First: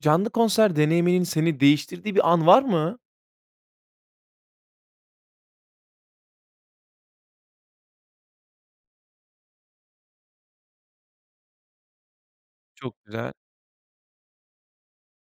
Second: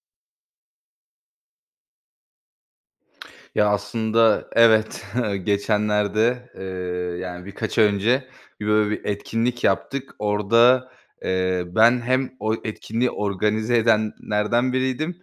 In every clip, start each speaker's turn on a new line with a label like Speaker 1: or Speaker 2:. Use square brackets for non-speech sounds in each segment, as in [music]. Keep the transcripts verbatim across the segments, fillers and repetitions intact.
Speaker 1: Canlı konser deneyiminin seni değiştirdiği bir an var mı?
Speaker 2: [clicks tongue] Ya, aslında evet. [chuckles] Geçenlerde, eee, yani, birkaç ay önce bir, böyle, bir etkinlik yaptık. Orada, eee, ben hem o
Speaker 1: Çok
Speaker 2: etkinliği
Speaker 1: güzel.
Speaker 2: organize edenlerden biriydim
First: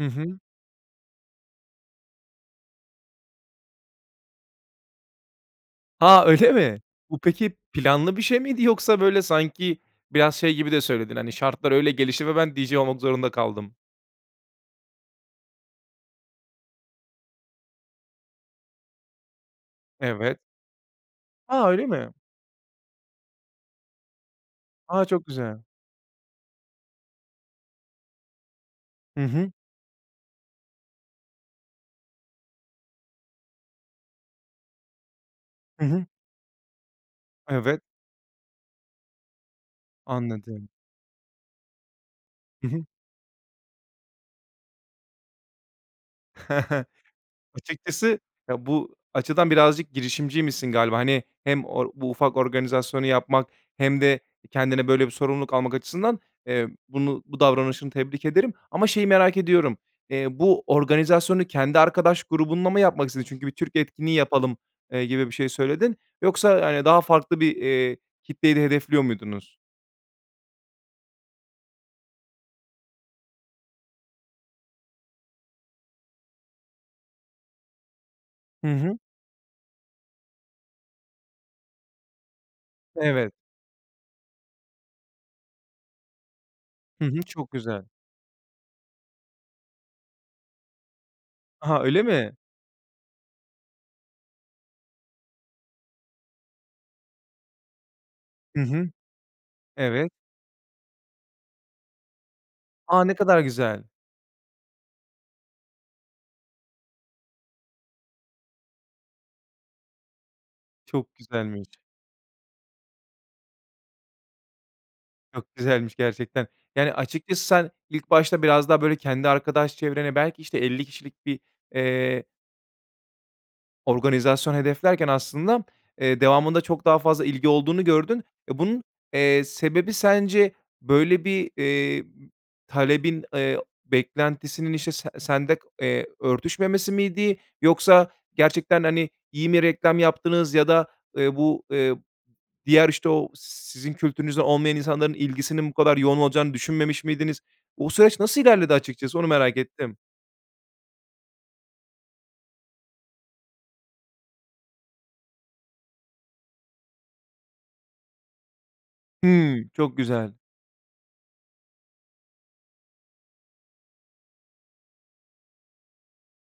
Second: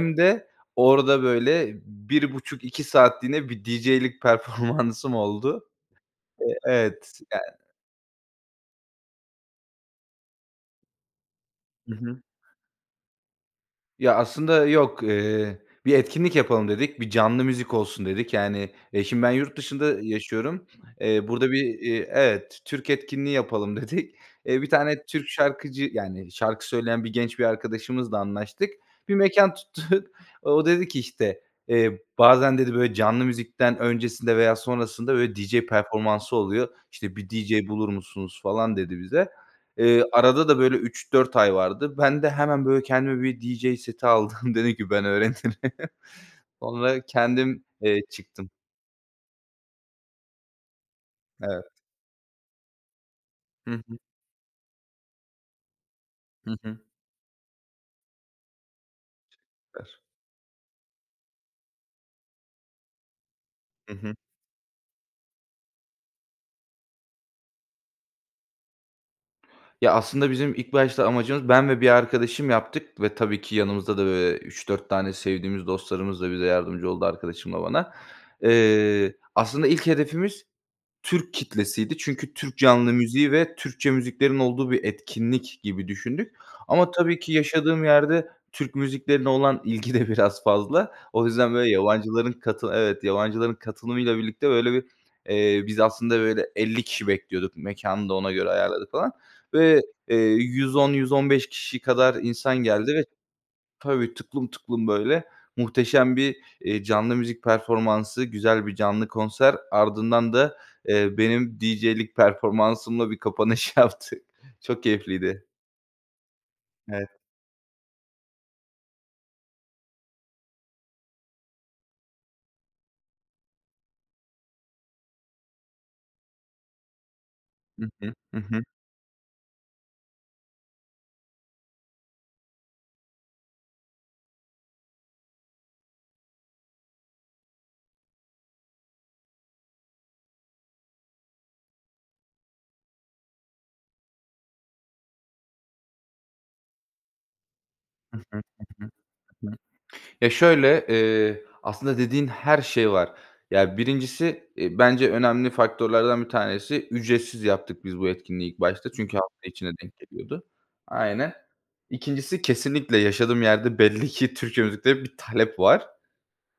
Speaker 1: Hı hı.
Speaker 2: de orada, böyle, bir buçuk iki saatliğine bir DJ'lik performansım oldu.
Speaker 1: A! Öyle
Speaker 2: Eee,
Speaker 1: mi? Bu
Speaker 2: evet. Yani.
Speaker 1: peki planlı bir şey miydi, yoksa, böyle, sanki biraz şey gibi de söyledin, hani, "Şartlar öyle
Speaker 2: Hı hı.
Speaker 1: gelişti ve ben DJ olmak zorunda kaldım."
Speaker 2: Ya, aslında yok. Eee, bir etkinlik yapalım dedik, bir canlı müzik olsun dedik. Yani, eee, şimdi, ben yurt dışında
Speaker 1: Evet.
Speaker 2: yaşıyorum, eee, burada bir,
Speaker 1: A! Öyle
Speaker 2: eee
Speaker 1: mi?
Speaker 2: Evet. Türk etkinliği yapalım dedik. Eee, bir
Speaker 1: A!
Speaker 2: tane
Speaker 1: Çok
Speaker 2: Türk
Speaker 1: güzel.
Speaker 2: şarkıcı, yani, şarkı söyleyen bir genç bir arkadaşımızla anlaştık, bir
Speaker 1: Hı hı.
Speaker 2: mekân tuttuk. O dedi ki, işte, eee, "Bazen" dedi, "böyle, canlı müzikten öncesinde veya sonrasında, böyle, DJ
Speaker 1: Hı hı.
Speaker 2: performansı oluyor. İşte, bir DJ
Speaker 1: Evet.
Speaker 2: bulur musunuz?" falan dedi bize. Eee, arada da,
Speaker 1: Anladım.
Speaker 2: böyle, üç dört ay vardı. Ben de hemen,
Speaker 1: Hı
Speaker 2: böyle,
Speaker 1: hı.
Speaker 2: kendime bir DJ seti aldım, dedim ki, "Ben öğrenirim." [chuckles]
Speaker 1: [chuckles]
Speaker 2: Onunla kendim, eee,
Speaker 1: Açıkçası,
Speaker 2: çıktım.
Speaker 1: ya, bu açıdan birazcık girişimciymişsin galiba. Hani,
Speaker 2: Evet.
Speaker 1: hem or bu ufak organizasyonu yapmak
Speaker 2: Hı hı.
Speaker 1: hem de kendine böyle bir sorumluluk almak açısından,
Speaker 2: Hı
Speaker 1: eee,
Speaker 2: hı.
Speaker 1: bunu bu davranışını tebrik ederim. Ama şeyi merak ediyorum,
Speaker 2: [unintelligible]
Speaker 1: eee, bu organizasyonu kendi arkadaş grubunla mı yapmak istedin? Çünkü "Bir Türk
Speaker 2: Hı hı.
Speaker 1: etkinliği yapalım." eee, gibi bir şey söyledin. Yoksa, hani, daha farklı bir, eee, kitleyi de hedefliyor muydunuz?
Speaker 2: Ya, aslında bizim ilk başta amacımız Ben ve bir arkadaşım yaptık ve tabii ki yanımızda da, böyle, üç dört tane sevdiğimiz dostlarımız da bize yardımcı oldu arkadaşımla bana.
Speaker 1: Hı hı.
Speaker 2: Eee, aslında ilk hedefimiz Türk kitlesiydi çünkü Türk canlı
Speaker 1: Evet.
Speaker 2: müziği ve Türkçe müziklerin olduğu bir etkinlik gibi düşündük. Ama
Speaker 1: Hı
Speaker 2: tabii
Speaker 1: hı.
Speaker 2: ki
Speaker 1: Çok
Speaker 2: yaşadığım
Speaker 1: güzel.
Speaker 2: yerde Türk müziklerine olan ilgi de biraz fazla. O yüzden, böyle,
Speaker 1: Aha, öyle mi?
Speaker 2: yabancıların katılı Evet. Yabancıların katılımıyla birlikte, böyle, bir, eee, biz aslında, böyle, elli kişi bekliyorduk, mekânı da ona göre
Speaker 1: Hı hı.
Speaker 2: ayarladık falan. Ve,
Speaker 1: Evet.
Speaker 2: eee, yüz on yüz on beş kişi kadar insan geldi
Speaker 1: A!
Speaker 2: ve
Speaker 1: Ne kadar güzel.
Speaker 2: Tabii. tıklım tıklım, böyle, muhteşem bir, eee, canlı müzik performansı, güzel bir canlı konser ardından da, eee,
Speaker 1: Çok
Speaker 2: benim
Speaker 1: güzelmiş.
Speaker 2: DJ'lik performansımla bir kapanış yaptık. Çok keyifliydi.
Speaker 1: Çok güzelmiş, gerçekten. Yani,
Speaker 2: Evet.
Speaker 1: açıkçası sen ilk başta biraz daha, böyle, kendi arkadaş çevrene belki, işte, elli kişilik bir, eee organizasyon hedeflerken aslında, eee, devamında çok daha fazla ilgi olduğunu
Speaker 2: Hı hı,
Speaker 1: gördün
Speaker 2: hı
Speaker 1: ve
Speaker 2: hı.
Speaker 1: bunun, eee, sebebi sence böyle bir, eee, talebin, eee, beklentisinin, işte, se sende, eee, örtüşmemesi miydi yoksa gerçekten, hani, iyi mi reklam yaptınız ya da, eee, bu, eee, diğer, işte, o si sizin kültürünüzden olmayan insanların ilgisinin bu kadar yoğun olacağını düşünmemiş miydiniz? O
Speaker 2: Hı
Speaker 1: süreç
Speaker 2: hı,
Speaker 1: nasıl
Speaker 2: hı
Speaker 1: ilerledi
Speaker 2: hı,
Speaker 1: açıkçası onu
Speaker 2: hı
Speaker 1: merak
Speaker 2: hı.
Speaker 1: ettim.
Speaker 2: Ya, şöyle, eee, aslında dediğin her şey var. Ya, birincisi, eee, bence önemli faktörlerden bir tanesi ücretsiz yaptık biz bu etkinliği ilk başta çünkü hafta
Speaker 1: Hıı,
Speaker 2: içine
Speaker 1: çok
Speaker 2: denk
Speaker 1: güzel.
Speaker 2: geliyordu. Aynen. İkincisi kesinlikle yaşadığım yerde belli ki Türkçe müziklere bir talep var.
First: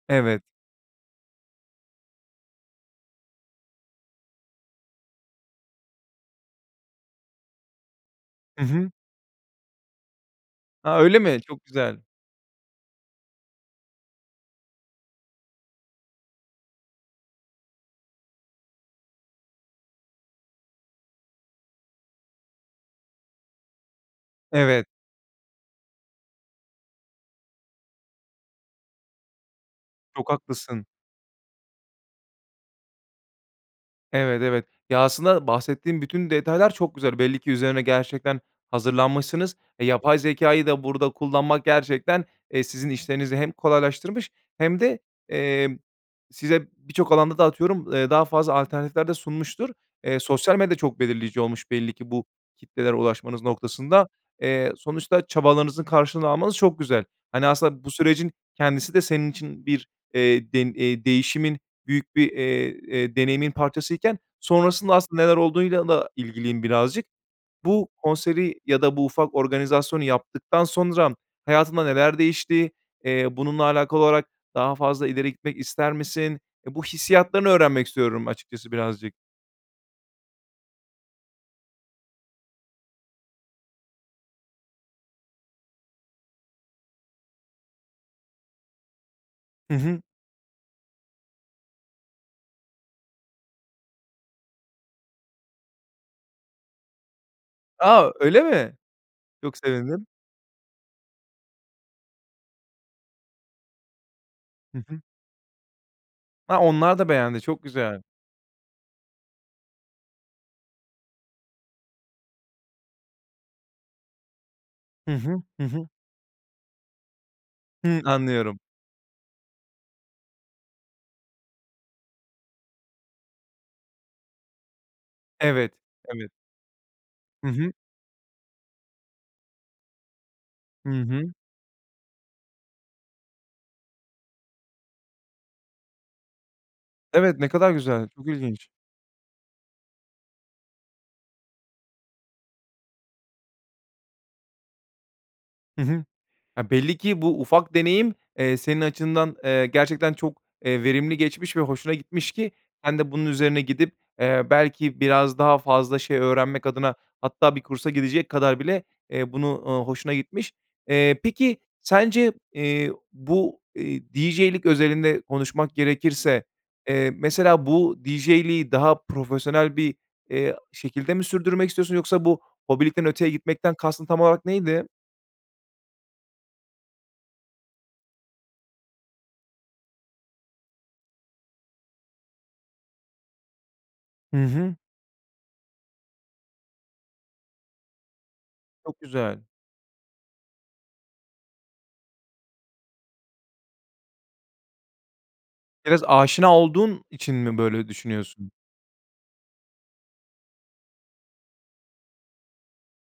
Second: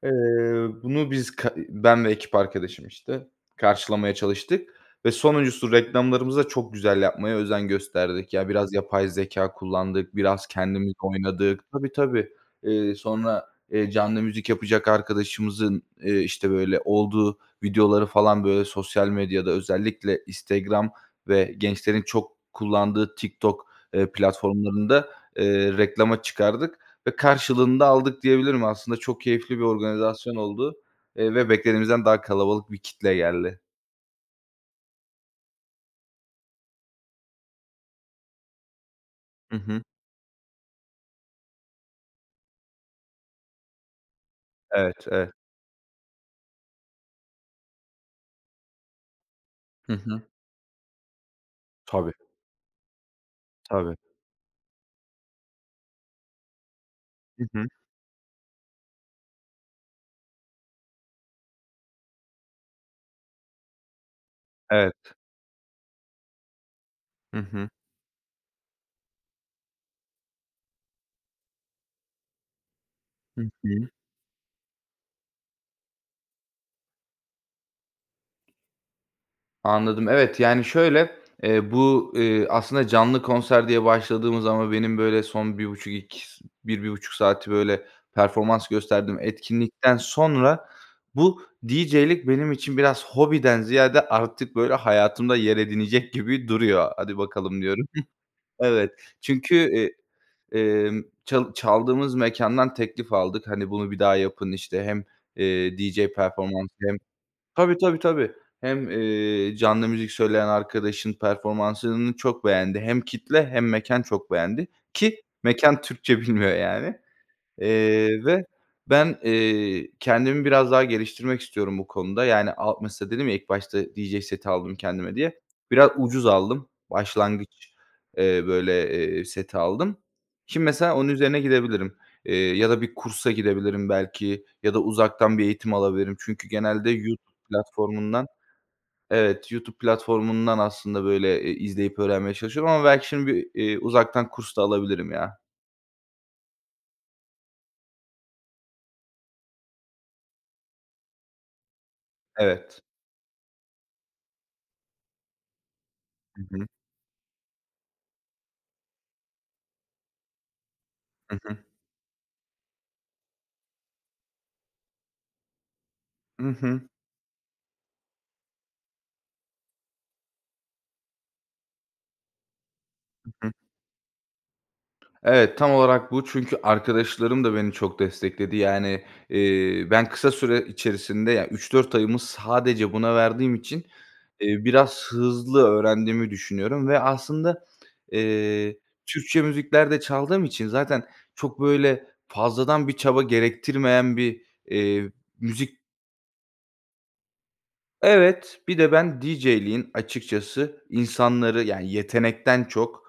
Speaker 2: Eee,
Speaker 1: Evet.
Speaker 2: bunu biz, ka eee, ben ve ekip arkadaşım, işte, karşılamaya çalıştık ve sonuncusu reklamlarımıza çok güzel yapmaya özen gösterdik. Ya,
Speaker 1: Hı
Speaker 2: biraz
Speaker 1: hı.
Speaker 2: yapay zekâ kullandık, biraz kendimiz
Speaker 1: A, öyle mi?
Speaker 2: oynadık.
Speaker 1: Çok
Speaker 2: Tabii,
Speaker 1: güzel.
Speaker 2: tabii, eee, sonra, eee, canlı müzik yapacak arkadaşımızın, eee, işte, böyle, olduğu videoları, falan, böyle, sosyal medyada, özellikle Instagram ve gençlerin çok kullandığı TikTok, eee,
Speaker 1: Evet.
Speaker 2: platformlarında, eee, reklama çıkardık ve karşılığını da aldık diyebilirim. Aslında çok keyifli bir
Speaker 1: Çok
Speaker 2: organizasyon oldu,
Speaker 1: haklısın.
Speaker 2: eee, ve beklediğimizden daha kalabalık bir kitle geldi.
Speaker 1: Evet, evet, ya, aslında bahsettiğin bütün detaylar çok güzel. Belli ki üzerine gerçekten hazırlanmışsınız.
Speaker 2: Hı hı.
Speaker 1: Yapay zekâyı da burada kullanmak gerçekten, eee, sizin işlerinizi hem kolaylaştırmış hem de,
Speaker 2: Evet, evet.
Speaker 1: emm, size birçok alanda da, atıyorum, eee, daha fazla alternatifler de sunmuştur.
Speaker 2: Hı
Speaker 1: Eee,
Speaker 2: hı.
Speaker 1: sosyal medya çok belirleyici olmuş belli ki
Speaker 2: Tabii.
Speaker 1: bu kitlelere ulaşmanız
Speaker 2: Tabii.
Speaker 1: noktasında. Eee, sonuçta çabalarınızın karşılığını almanız çok güzel.
Speaker 2: Hı
Speaker 1: Hani,
Speaker 2: hı.
Speaker 1: aslında bu sürecin kendisi de senin için bir, eee, dem eee, değişimin büyük bir, eee, eee, deneyimin parçasıyken sonrasında
Speaker 2: Evet.
Speaker 1: aslında neler olduğuyla da ilgiliyim birazcık.
Speaker 2: Hı hı.
Speaker 1: Bu konseri ya da bu ufak organizasyonu yaptıktan sonra hayatında neler değişti? Eee,
Speaker 2: Hı
Speaker 1: bununla
Speaker 2: hı.
Speaker 1: alakalı olarak daha fazla ileri gitmek ister misin? Bu hissiyatlarını öğrenmek istiyorum açıkçası birazcık.
Speaker 2: Anladım. Evet, yani, şöyle, eee, bu, eee, aslında canlı konser diye başladığımız ama benim, böyle, son bir buçuk iki s bir bir buçuk saati, böyle, performans gösterdiğim
Speaker 1: Hı
Speaker 2: etkinlikten
Speaker 1: hı.
Speaker 2: sonra bu DJ'lik benim için biraz hobiden ziyade artık, böyle, hayatımda yer edinecek gibi duruyor. "Hadi bakalım." diyorum.
Speaker 1: A! Öyle
Speaker 2: [giggles]
Speaker 1: mi,
Speaker 2: Evet, çünkü,
Speaker 1: çok
Speaker 2: eee,
Speaker 1: sevindim.
Speaker 2: emm, çal çaldığımız mekândan teklif aldık, hani, "Bunu bir daha yapın."
Speaker 1: Hı
Speaker 2: işte,
Speaker 1: hı.
Speaker 2: hem, eee, DJ
Speaker 1: Ha,
Speaker 2: performansı hem
Speaker 1: onlar da beğendi, çok
Speaker 2: Tabii, tabii,
Speaker 1: güzel.
Speaker 2: tabii. Hem, eee, canlı müzik söyleyen arkadaşın performansını çok beğendi. Hem kitle hem mekân çok beğendi
Speaker 1: Hı
Speaker 2: ki
Speaker 1: hı, hı
Speaker 2: mekân
Speaker 1: hı.
Speaker 2: Türkçe bilmiyor, yani.
Speaker 1: Hı,
Speaker 2: Eee, ve
Speaker 1: anlıyorum.
Speaker 2: ben, eee, kendimi biraz daha geliştirmek istiyorum bu konuda, yani, a mesela, dedim ya, "İlk başta DJ seti aldım kendime," diye,
Speaker 1: Evet,
Speaker 2: biraz ucuz
Speaker 1: tabii.
Speaker 2: aldım,
Speaker 1: Hı
Speaker 2: başlangıç,
Speaker 1: hı.
Speaker 2: eee, böyle, eee, seti aldım. Şimdi,
Speaker 1: Hı
Speaker 2: mesela, onun
Speaker 1: hı.
Speaker 2: üzerine gidebilirim, eee, ya da bir kursa gidebilirim belki ya da uzaktan bir eğitim alabilirim çünkü genelde YouTube
Speaker 1: Evet, ne kadar güzel, çok
Speaker 2: platformundan
Speaker 1: ilginç.
Speaker 2: Evet, YouTube platformundan aslında, böyle, eee, izleyip öğrenmeye çalışıyorum ama belki şimdi bir, eee, uzaktan kurs da alabilirim, ya.
Speaker 1: Hı hı. Ya, belli ki bu ufak deneyim, eee, senin açından, eee, gerçekten çok, eee, verimli geçmiş ve hoşuna gitmiş ki
Speaker 2: Evet.
Speaker 1: sen de bunun üzerine gidip, eee, belki biraz daha fazla şey
Speaker 2: Hı
Speaker 1: öğrenmek
Speaker 2: hı.
Speaker 1: adına hatta bir kursa gidecek kadar bile, eee, bunu, eee, hoşuna gitmiş. Eee,
Speaker 2: Hı
Speaker 1: peki
Speaker 2: hı.
Speaker 1: sence, eee, bu, eee, DJ'lik özelinde konuşmak gerekirse,
Speaker 2: Hı hı.
Speaker 1: eee, mesela, bu DJ'liği daha profesyonel bir, eee, şekilde mi sürdürmek istiyorsun yoksa bu hobilikten öteye
Speaker 2: Hı hı.
Speaker 1: gitmekten kastın tam olarak neydi?
Speaker 2: Evet, tam olarak bu çünkü arkadaşlarım da beni çok destekledi. Yani, eee, ben kısa süre içerisinde, yani, üç dört ayımı sadece buna verdiğim için,
Speaker 1: Hı
Speaker 2: eee,
Speaker 1: hı.
Speaker 2: biraz hızlı öğrendiğimi düşünüyorum ve aslında, eee,
Speaker 1: Çok
Speaker 2: Türkçe
Speaker 1: güzel.
Speaker 2: müzikler de çaldığım için zaten çok, böyle, fazladan bir çaba gerektirmeyen bir, eee, müzik
Speaker 1: Biraz aşina olduğun için mi böyle düşünüyorsun?
Speaker 2: Evet, bir de ben DJ'liğin açıkçası insanları, yani, yetenekten çok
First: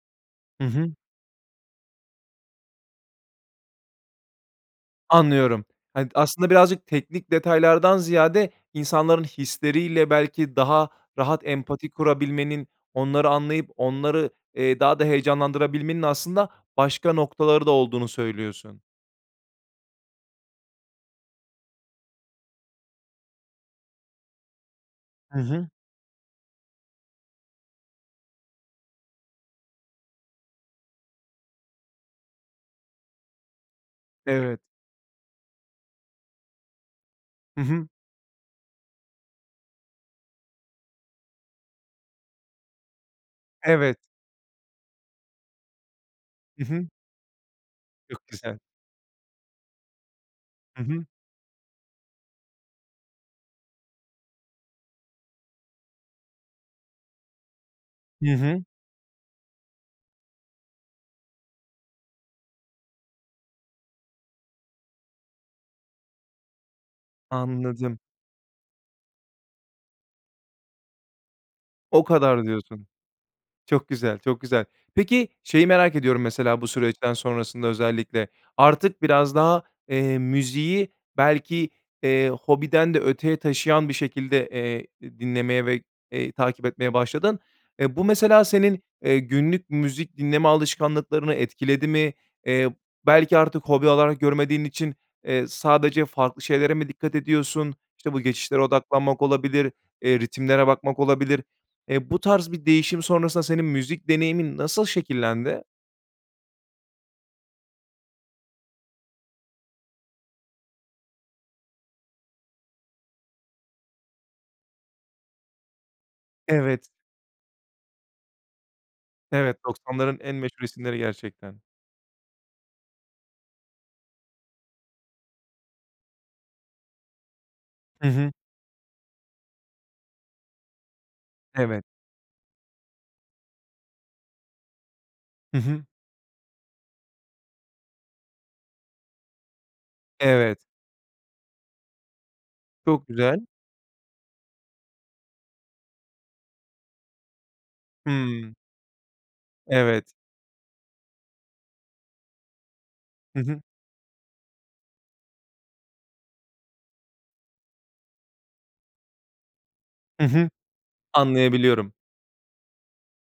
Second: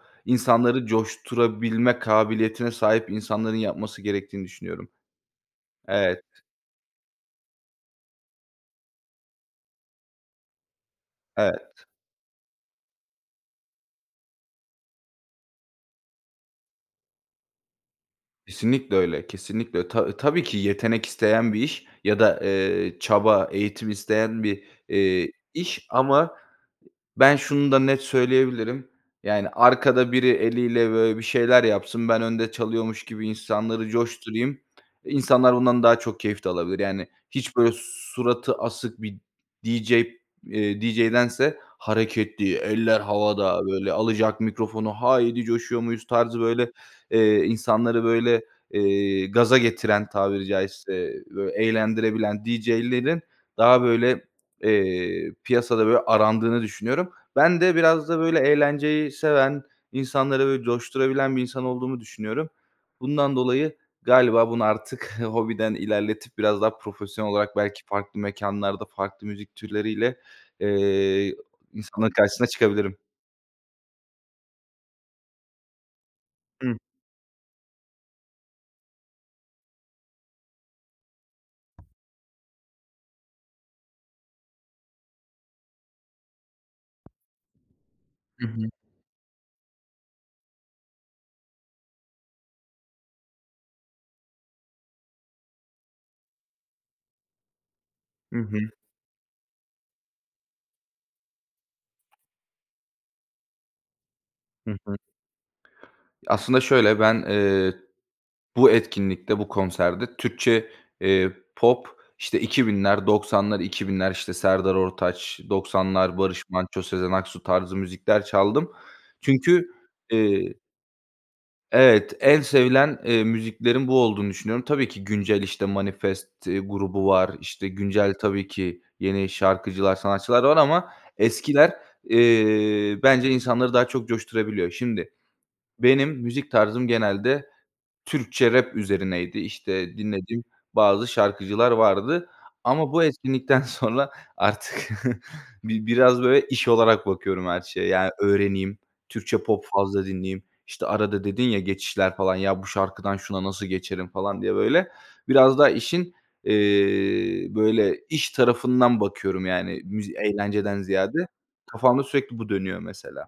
Speaker 1: Hı
Speaker 2: insanları
Speaker 1: hı.
Speaker 2: coşturabilme kabiliyetine sahip insanların yapması gerektiğini düşünüyorum.
Speaker 1: Anlıyorum, hani,
Speaker 2: Evet.
Speaker 1: aslında birazcık teknik detaylardan ziyade insanların hisleriyle, belki, daha rahat
Speaker 2: Evet.
Speaker 1: empati kurabilmenin, onları anlayıp onları, eee, daha da heyecanlandırabilmenin aslında başka noktaları da olduğunu söylüyorsun.
Speaker 2: Kesinlikle öyle kesinlikle ö ta tabii ki yetenek isteyen bir iş ya da, eee, çaba, eğitim isteyen bir, eee,
Speaker 1: Hı hı.
Speaker 2: iş ama ben şunu da net söyleyebilirim. Yani, arkada biri eliyle, böyle, bir şeyler yapsın ben önde çalıyormuş gibi insanları coşturayım
Speaker 1: Evet.
Speaker 2: insanlar bundan daha çok keyif de alabilir, yani, hiç,
Speaker 1: Hı
Speaker 2: böyle,
Speaker 1: hı.
Speaker 2: suratı asık bir DJ, eee, DJ'dense hareketli eller havada, böyle,
Speaker 1: Evet.
Speaker 2: alacak mikrofonu "Haydi coşuyor muyuz?" tarzı,
Speaker 1: Hı
Speaker 2: böyle,
Speaker 1: hı.
Speaker 2: eee, insanları,
Speaker 1: Çok
Speaker 2: böyle,
Speaker 1: güzel.
Speaker 2: eee, gaza getiren tabiri
Speaker 1: Hı
Speaker 2: caizse,
Speaker 1: hı.
Speaker 2: eee, eğlendirebilen DJ'lerin daha, böyle, eee, piyasada, böyle, arandığını düşünüyorum. Ben de biraz da,
Speaker 1: Hı
Speaker 2: böyle,
Speaker 1: hı.
Speaker 2: eğlenceyi seven, insanları, böyle, coşturabilen bir insan olduğumu düşünüyorum. Bundan dolayı galiba bunu artık hobiden ilerletip biraz daha profesyonel olarak belki
Speaker 1: Anladım.
Speaker 2: farklı mekânlarda, farklı müzik türleriyle, eee, ı
Speaker 1: O
Speaker 2: insanların
Speaker 1: kadar
Speaker 2: karşısına
Speaker 1: diyorsun.
Speaker 2: çıkabilirim.
Speaker 1: Çok güzel, çok güzel. Peki, şeyi merak ediyorum, mesela, bu
Speaker 2: Hı.
Speaker 1: süreçten sonrasında özellikle. Artık biraz daha, eee, müziği belki, eee, hobiden de öteye taşıyan bir şekilde, eee, di dinlemeye ve, eee, takip etmeye başladın. Eee, bu, mesela,
Speaker 2: Hı hı.
Speaker 1: senin, eee, günlük müzik dinleme alışkanlıklarını etkiledi mi? Eee, belki artık hobi alarak görmediğin için, eee, sadece farklı şeylere mi dikkat ediyorsun, işte, bu
Speaker 2: Hı hı.
Speaker 1: geçişlere odaklanmak olabilir, eee, ritimlere bakmak olabilir. Eee, bu tarz bir değişim sonrasında senin müzik deneyimin
Speaker 2: Hı
Speaker 1: nasıl
Speaker 2: hı.
Speaker 1: şekillendi?
Speaker 2: Aslında, şöyle, ben, eee, bu etkinlikte bu konserde Türkçe, eee, pop, işte, iki binler doksanlar iki binler, işte, Serdar Ortaç doksanlar Barış Manço,
Speaker 1: Evet.
Speaker 2: Sezen Aksu tarzı müzikler çaldım.
Speaker 1: Evet,
Speaker 2: Çünkü,
Speaker 1: doksanların en
Speaker 2: eee
Speaker 1: meşhur isimleri gerçekten.
Speaker 2: evet, en sevilen, eee, müziklerin bu olduğunu düşünüyorum. Tabii ki güncel, işte, Manifest grubu var, işte,
Speaker 1: Hı
Speaker 2: güncel
Speaker 1: hı.
Speaker 2: tabii ki yeni şarkıcılar, sanatçılar var ama eskiler,
Speaker 1: Evet.
Speaker 2: eee, bence insanları daha çok coşturabiliyor. Şimdi
Speaker 1: Hı hı.
Speaker 2: benim müzik tarzım genelde Türkçe rap üzerineydi, işte, dinlediğim
Speaker 1: Evet.
Speaker 2: bazı şarkıcılar vardı ama bu
Speaker 1: Çok güzel.
Speaker 2: etkinlikten sonra artık bi biraz, böyle, iş olarak bakıyorum her şeye, yani,
Speaker 1: Hıı.
Speaker 2: öğreneyim. Türkçe pop fazla
Speaker 1: Evet.
Speaker 2: dinleyeyim, işte, arada dedin ya geçişler, falan, ya "Bu şarkıdan
Speaker 1: Hı
Speaker 2: şuna
Speaker 1: hı.
Speaker 2: nasıl geçerim?" falan diye, böyle, biraz daha işin, eee, böyle, iş tarafından bakıyorum, yani, müz
Speaker 1: Hı hı,
Speaker 2: eğlenceden ziyade
Speaker 1: anlayabiliyorum.
Speaker 2: kafamda sürekli bu dönüyor, mesela.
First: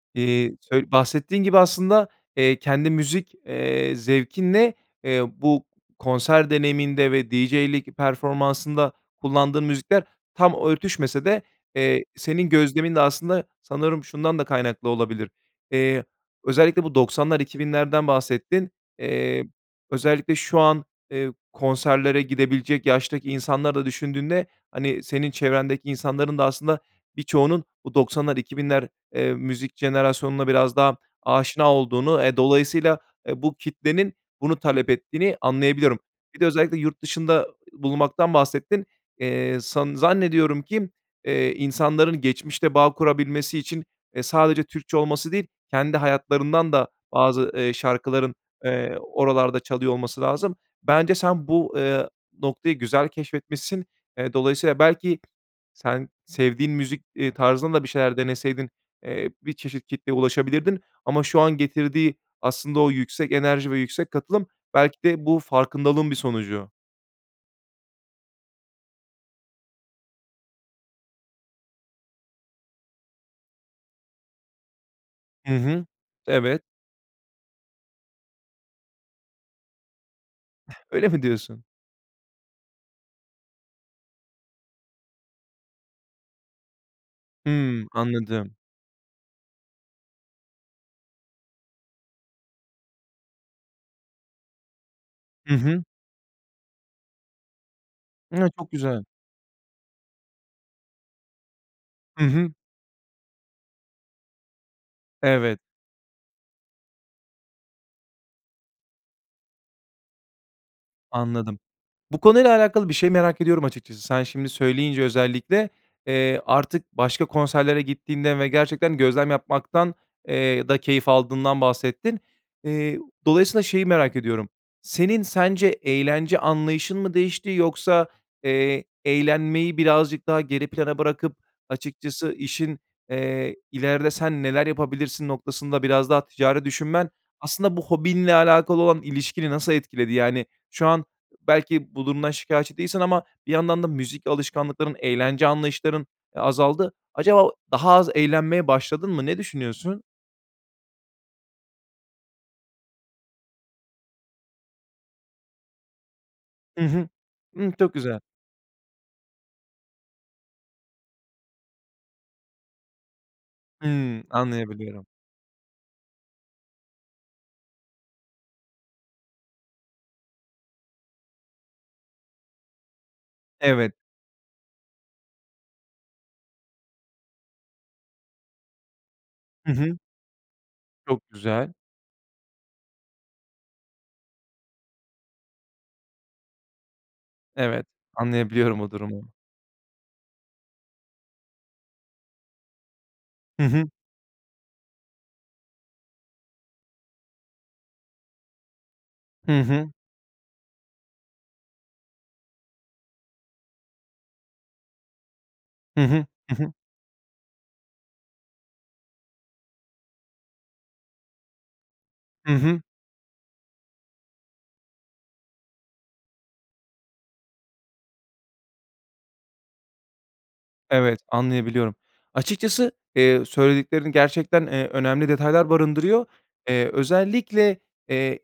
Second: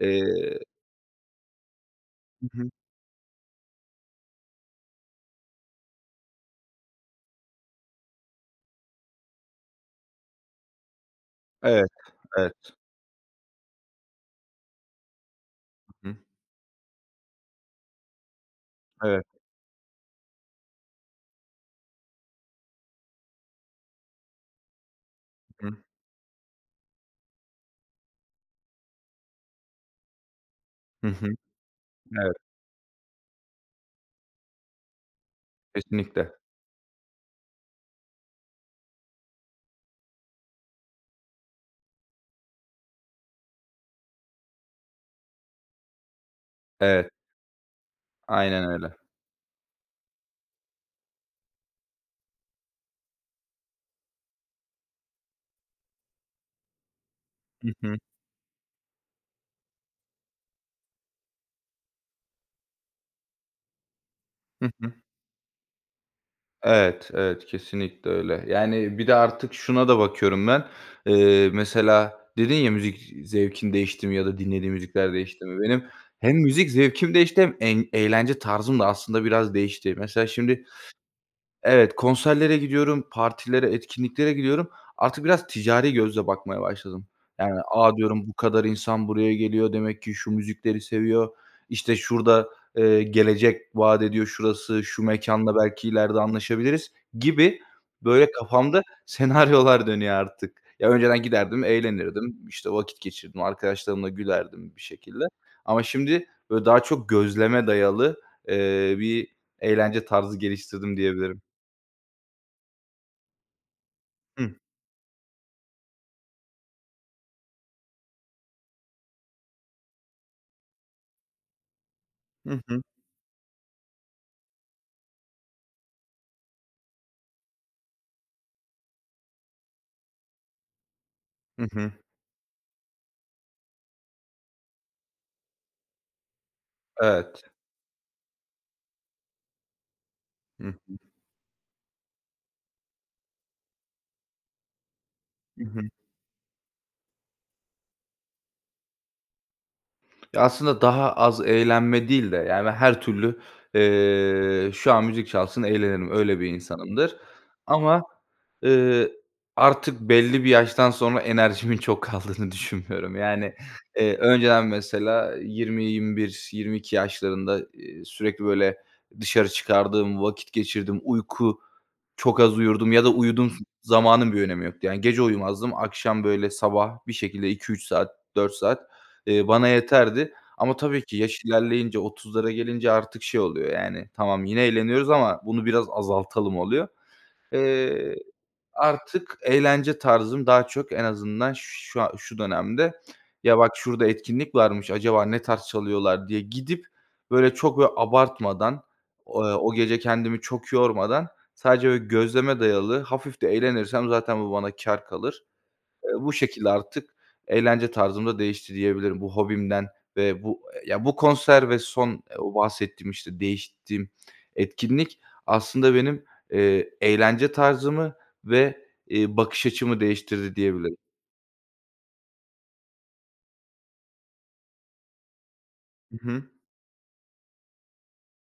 Speaker 2: Eee
Speaker 1: Eee, sö bahsettiğin gibi aslında,
Speaker 2: Hı
Speaker 1: eee,
Speaker 2: hı.
Speaker 1: kendi müzik, eee, zevkinle, eee, bu konser deneyiminde ve DJ'lik performansında kullandığın müzikler tam örtüşmese de,
Speaker 2: Evet,
Speaker 1: eee, senin
Speaker 2: evet.
Speaker 1: gözlemin de aslında sanırım şundan da kaynaklı olabilir. Eee,
Speaker 2: Hı hı.
Speaker 1: özellikle bu doksanlar iki binlerden bahsettin.
Speaker 2: Evet.
Speaker 1: Eee, özellikle şu an, eee, konserlere gidebilecek yaştaki insanları da düşündüğünde, hani, senin
Speaker 2: Hı hı.
Speaker 1: çevrendeki insanların da aslında birçoğunun bu doksanlar iki binler eee, müzik jenerasyonuna biraz daha
Speaker 2: Hı hı.
Speaker 1: aşina olduğunu, eee,
Speaker 2: Evet.
Speaker 1: dolayısıyla, eee, bu kitlenin bunu talep ettiğini anlayabiliyorum.
Speaker 2: Kesinlikle.
Speaker 1: Bir de özellikle yurt dışında ı bulunmaktan bahsettin. Eee, san zannediyorum ki, eee, insanların geçmişte bağ kurabilmesi için, eee, sadece Türkçe olması değil, kendi hayatlarından da
Speaker 2: Evet.
Speaker 1: bazı, eee, şarkıların,
Speaker 2: Aynen öyle.
Speaker 1: eee, oralarda çalıyor olması lazım. Bence sen bu, eee, noktayı güzel keşfetmişsin. Eee, dolayısıyla belki sen sevdiğin müzik, eee,
Speaker 2: Hı
Speaker 1: tarzında da bir
Speaker 2: hı.
Speaker 1: şeyler deneseydin, eee, bir çeşit kitleye ulaşabilirdin ama şu an getirdiği aslında o yüksek enerji ve yüksek katılım
Speaker 2: Hı hı.
Speaker 1: belki de bu farkındalığın bir sonucu.
Speaker 2: Evet, evet, kesinlikle öyle, yani, bir de artık şuna da bakıyorum ben. Eee, mesela, dedin ya, müzik zevkin değişti mi ya da dinlediğin müzikler değişti
Speaker 1: Hı
Speaker 2: mi? Benim
Speaker 1: hı.
Speaker 2: hem
Speaker 1: Evet.
Speaker 2: müzik zevkim değişti hem en eğlence tarzım da aslında biraz değişti. Mesela şimdi,
Speaker 1: [giggles] Öyle mi diyorsun?
Speaker 2: evet, konserlere gidiyorum, partilere, etkinliklere gidiyorum, artık biraz ticari gözle bakmaya başladım. Yani,
Speaker 1: Hıı,
Speaker 2: a, diyorum bu
Speaker 1: anladım.
Speaker 2: kadar insan buraya geliyor demek ki şu müzikleri seviyor, işte, şurada, eee, gelecek vaat ediyor şurası, şu
Speaker 1: Hı
Speaker 2: mekânla
Speaker 1: hı.
Speaker 2: belki ileride anlaşabiliriz gibi, böyle,
Speaker 1: Ha, çok
Speaker 2: kafamda
Speaker 1: güzel.
Speaker 2: senaryolar dönüyor artık. Ya, önceden giderdim
Speaker 1: Hı
Speaker 2: eğlenirdim,
Speaker 1: hı.
Speaker 2: işte, vakit geçirirdim, arkadaşlarımla gülerdim bir şekilde
Speaker 1: Evet.
Speaker 2: ama şimdi, böyle, daha çok gözleme dayalı, eee, bir eğlence tarzı geliştirdim diyebilirim.
Speaker 1: Anladım. Bu konuyla alakalı bir şey merak ediyorum açıkçası. Sen şimdi
Speaker 2: Hı.
Speaker 1: söyleyince özellikle, eee, artık başka konserlere gittiğinden ve gerçekten gözlem yapmaktan eee, da keyif aldığından bahsettin.
Speaker 2: Hı hı.
Speaker 1: Eee, dolayısıyla şeyi merak ediyorum. Senin sence eğlence anlayışın mı değişti yoksa, eee, eğlenmeyi birazcık daha geri plana bırakıp
Speaker 2: Hı hı.
Speaker 1: açıkçası işin, eee, ilerde sen neler yapabilirsin noktasında biraz daha ticari düşünmen,
Speaker 2: Evet.
Speaker 1: aslında, bu hobinle alakalı olan ilişkini nasıl etkiledi? Yani,
Speaker 2: Hı
Speaker 1: şu
Speaker 2: hı.
Speaker 1: an belki bu durumdan şikâyetçi değilsin ama bir yandan da müzik alışkanlıkların, eğlence
Speaker 2: Hı hı.
Speaker 1: anlayışların, eee, azaldı. Acaba daha az eğlenmeye başladın mı? Ne düşünüyorsun?
Speaker 2: Ya, aslında daha az eğlenme değil de, yani, her türlü, eee, şu an müzik çalsın eğlenirim, öyle bir
Speaker 1: Hı hı.
Speaker 2: insanımdır.
Speaker 1: Hı, çok
Speaker 2: Ama,
Speaker 1: güzel.
Speaker 2: eee, artık belli bir yaştan sonra enerjimin çok kaldığını düşünmüyorum. Yani, eee,
Speaker 1: Hıı,
Speaker 2: önceden,
Speaker 1: anlayabiliyorum.
Speaker 2: mesela, yirmi yirmi bir, yirmi iki yaşlarında, eee, sürekli, böyle, dışarı çıkardım vakit geçirirdim, uyku çok az uyurdum ya da uyuduğum
Speaker 1: Evet.
Speaker 2: zamanın bir önemi yoktu, yani, gece uyumazdım akşam, böyle, sabah bir şekilde iki üç saat dört saat, eee, bana
Speaker 1: Hı hı.
Speaker 2: yeterdi ama tabii ki
Speaker 1: Çok
Speaker 2: yaş
Speaker 1: güzel.
Speaker 2: ilerleyince otuzlara gelince artık şey oluyor, yani, "Tamam yine eğleniyoruz ama bunu biraz azaltalım," oluyor.
Speaker 1: Evet,
Speaker 2: Eee,
Speaker 1: anlayabiliyorum o durumu.
Speaker 2: artık eğlence tarzım daha çok en azından şu a şu dönemde "Ya
Speaker 1: Hı
Speaker 2: bak
Speaker 1: hı.
Speaker 2: şurada etkinlik varmış acaba ne tarz çalıyorlar?" diye gidip, böyle, çok, böyle, abartmadan o
Speaker 1: Hı
Speaker 2: o
Speaker 1: hı.
Speaker 2: gece kendimi çok yormadan sadece, böyle, gözleme dayalı hafif de eğlenirsem zaten bu bana kâr kalır.
Speaker 1: Hı
Speaker 2: Eee,
Speaker 1: hı,
Speaker 2: bu
Speaker 1: hı
Speaker 2: şekilde
Speaker 1: hı.
Speaker 2: artık eğlence tarzım da değişti diyebilirim bu hobimden ve bu, eee, ya, bu konser ve son
Speaker 1: Hı
Speaker 2: o
Speaker 1: hı.
Speaker 2: bahsettiğim, işte, değiştiğim etkinlik aslında benim, eee, eğlence tarzımı ve, eee, bakış açımı değiştirdi diyebilirim.
Speaker 1: Evet, anlayabiliyorum. Açıkçası, eee, söylediklerin gerçekten, eee, önemli detaylar
Speaker 2: Hı
Speaker 1: barındırıyor.
Speaker 2: hı.
Speaker 1: Eee, özellikle, eee,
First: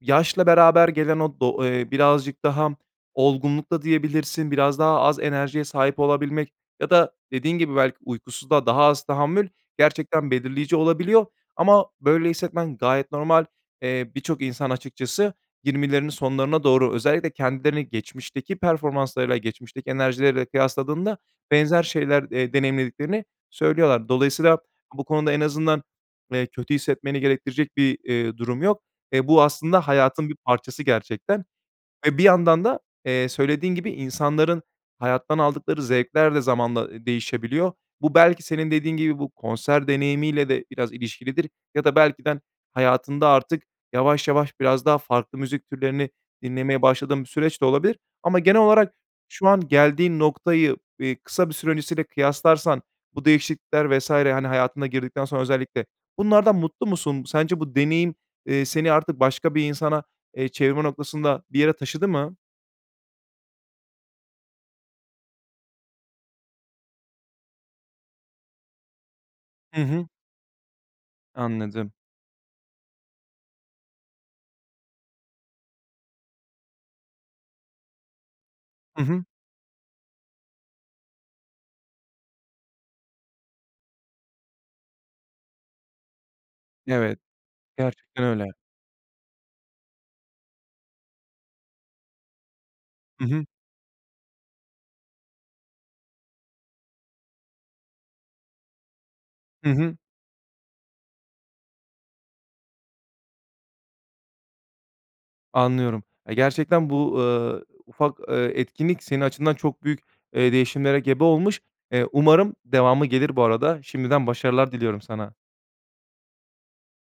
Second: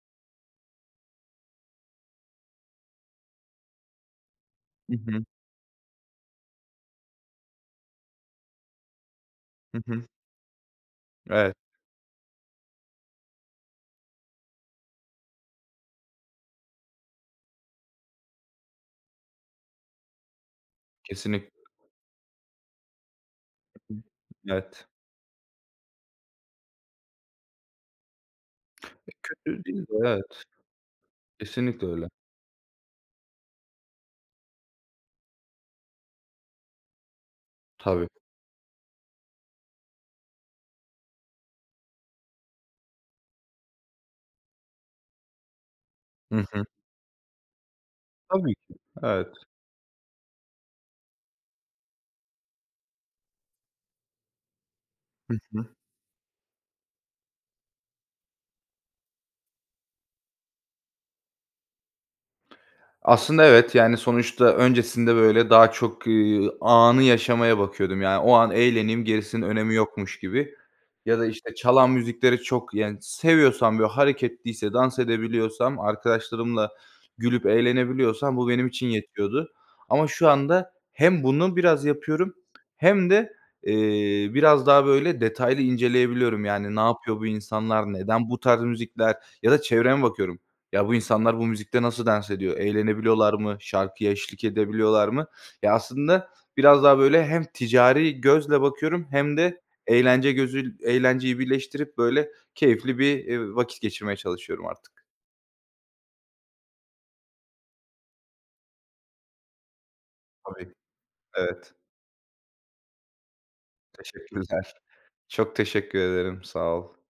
Speaker 1: yaşla beraber gelen o do eee, birazcık daha olgunlukta diyebilirsin. Biraz
Speaker 2: Hı
Speaker 1: daha az
Speaker 2: hı.
Speaker 1: enerjiye sahip olabilmek ya da dediğin gibi belki uykusuzluğa daha az tahammül
Speaker 2: Hı hı.
Speaker 1: gerçekten belirleyici olabiliyor
Speaker 2: Evet.
Speaker 1: ama böyle hissetmen gayet normal. Eee, birçok insan açıkçası yirmilerinin sonlarına doğru özellikle kendilerini geçmişteki performanslarıyla, geçmişteki enerjileriyle kıyasladığında
Speaker 2: Kesinlikle.
Speaker 1: benzer şeyler, eee, deneyimlediklerini söylüyorlar. Dolayısıyla
Speaker 2: Evet.
Speaker 1: bu konuda en azından, [swallows] eee, kötü hissetmeni gerektirecek bir, eee, durum yok.
Speaker 2: E,
Speaker 1: Eee, bu
Speaker 2: kötü
Speaker 1: aslında
Speaker 2: değil de,
Speaker 1: hayatın bir
Speaker 2: evet.
Speaker 1: parçası gerçekten
Speaker 2: Kesinlikle öyle.
Speaker 1: ve bir yandan da, eee, söylediğin gibi insanların hayattan aldıkları zevkler de zamanla, ııı, değişebiliyor.
Speaker 2: Tabii.
Speaker 1: Bu belki senin dediğin gibi bu konser deneyimiyle de biraz ilişkilidir ya da belki de ha hayatında artık yavaş yavaş biraz daha farklı müzik türlerini
Speaker 2: Hı hı.
Speaker 1: dinlemeye başladığın bir süreç de olabilir ama
Speaker 2: Tabii
Speaker 1: genel
Speaker 2: ki,
Speaker 1: olarak
Speaker 2: evet.
Speaker 1: şu an geldiğin noktayı, eee, kısa bir süre öncesiyle kıyaslarsan bu değişiklikler vs. hani, hayatına girdikten
Speaker 2: Hı
Speaker 1: sonra
Speaker 2: hı.
Speaker 1: özellikle bunlardan mutlu musun? Sence bu deneyim, eee, seni artık başka bir insana, eee, çevirme noktasında bir yere taşıdı mı?
Speaker 2: Aslında evet, yani, sonuçta öncesinde, böyle, daha çok, eee, anı yaşamaya bakıyordum, yani, o an eğleneyim gerisinin önemi
Speaker 1: Hı hı.
Speaker 2: yokmuş gibi ya da, işte,
Speaker 1: Anladım.
Speaker 2: çalan müzikleri çok, yani, seviyorsam, böyle, hareketliyse dans edebiliyorsam arkadaşlarımla gülüp eğlenebiliyorsam bu benim için
Speaker 1: Hı hı.
Speaker 2: yetiyordu. Ama şu anda hem bunu biraz yapıyorum hem de, eee, biraz daha, böyle, detaylı inceleyebiliyorum, yani, "Ne
Speaker 1: Evet,
Speaker 2: yapıyor bu insanlar,
Speaker 1: gerçekten
Speaker 2: neden bu
Speaker 1: öyle.
Speaker 2: tarz müzikler?" ya da çevreme bakıyorum. "Ya, bu insanlar bu müzikte nasıl dans ediyor,
Speaker 1: Hı
Speaker 2: eğlenebiliyorlar
Speaker 1: hı.
Speaker 2: mı, şarkıya eşlik edebiliyorlar mı?" Ya, aslında biraz daha, böyle, hem ticari gözle bakıyorum hem de
Speaker 1: Hı hı.
Speaker 2: eğlence gözü eğlenceyi birleştirip, böyle, keyifli bir, eee, vakit geçirmeye çalışıyorum artık.
Speaker 1: Anlıyorum, eee, gerçekten bu, eee, ufak, eee, etkinlik senin açından çok büyük, eee,
Speaker 2: Tabii.
Speaker 1: değişimlere gebe olmuş,
Speaker 2: Evet.
Speaker 1: eee, umarım devamı gelir, bu arada, şimdiden, başarılar
Speaker 2: Teşekkürler.
Speaker 1: diliyorum sana.
Speaker 2: Çok teşekkür ederim. Sağ ol.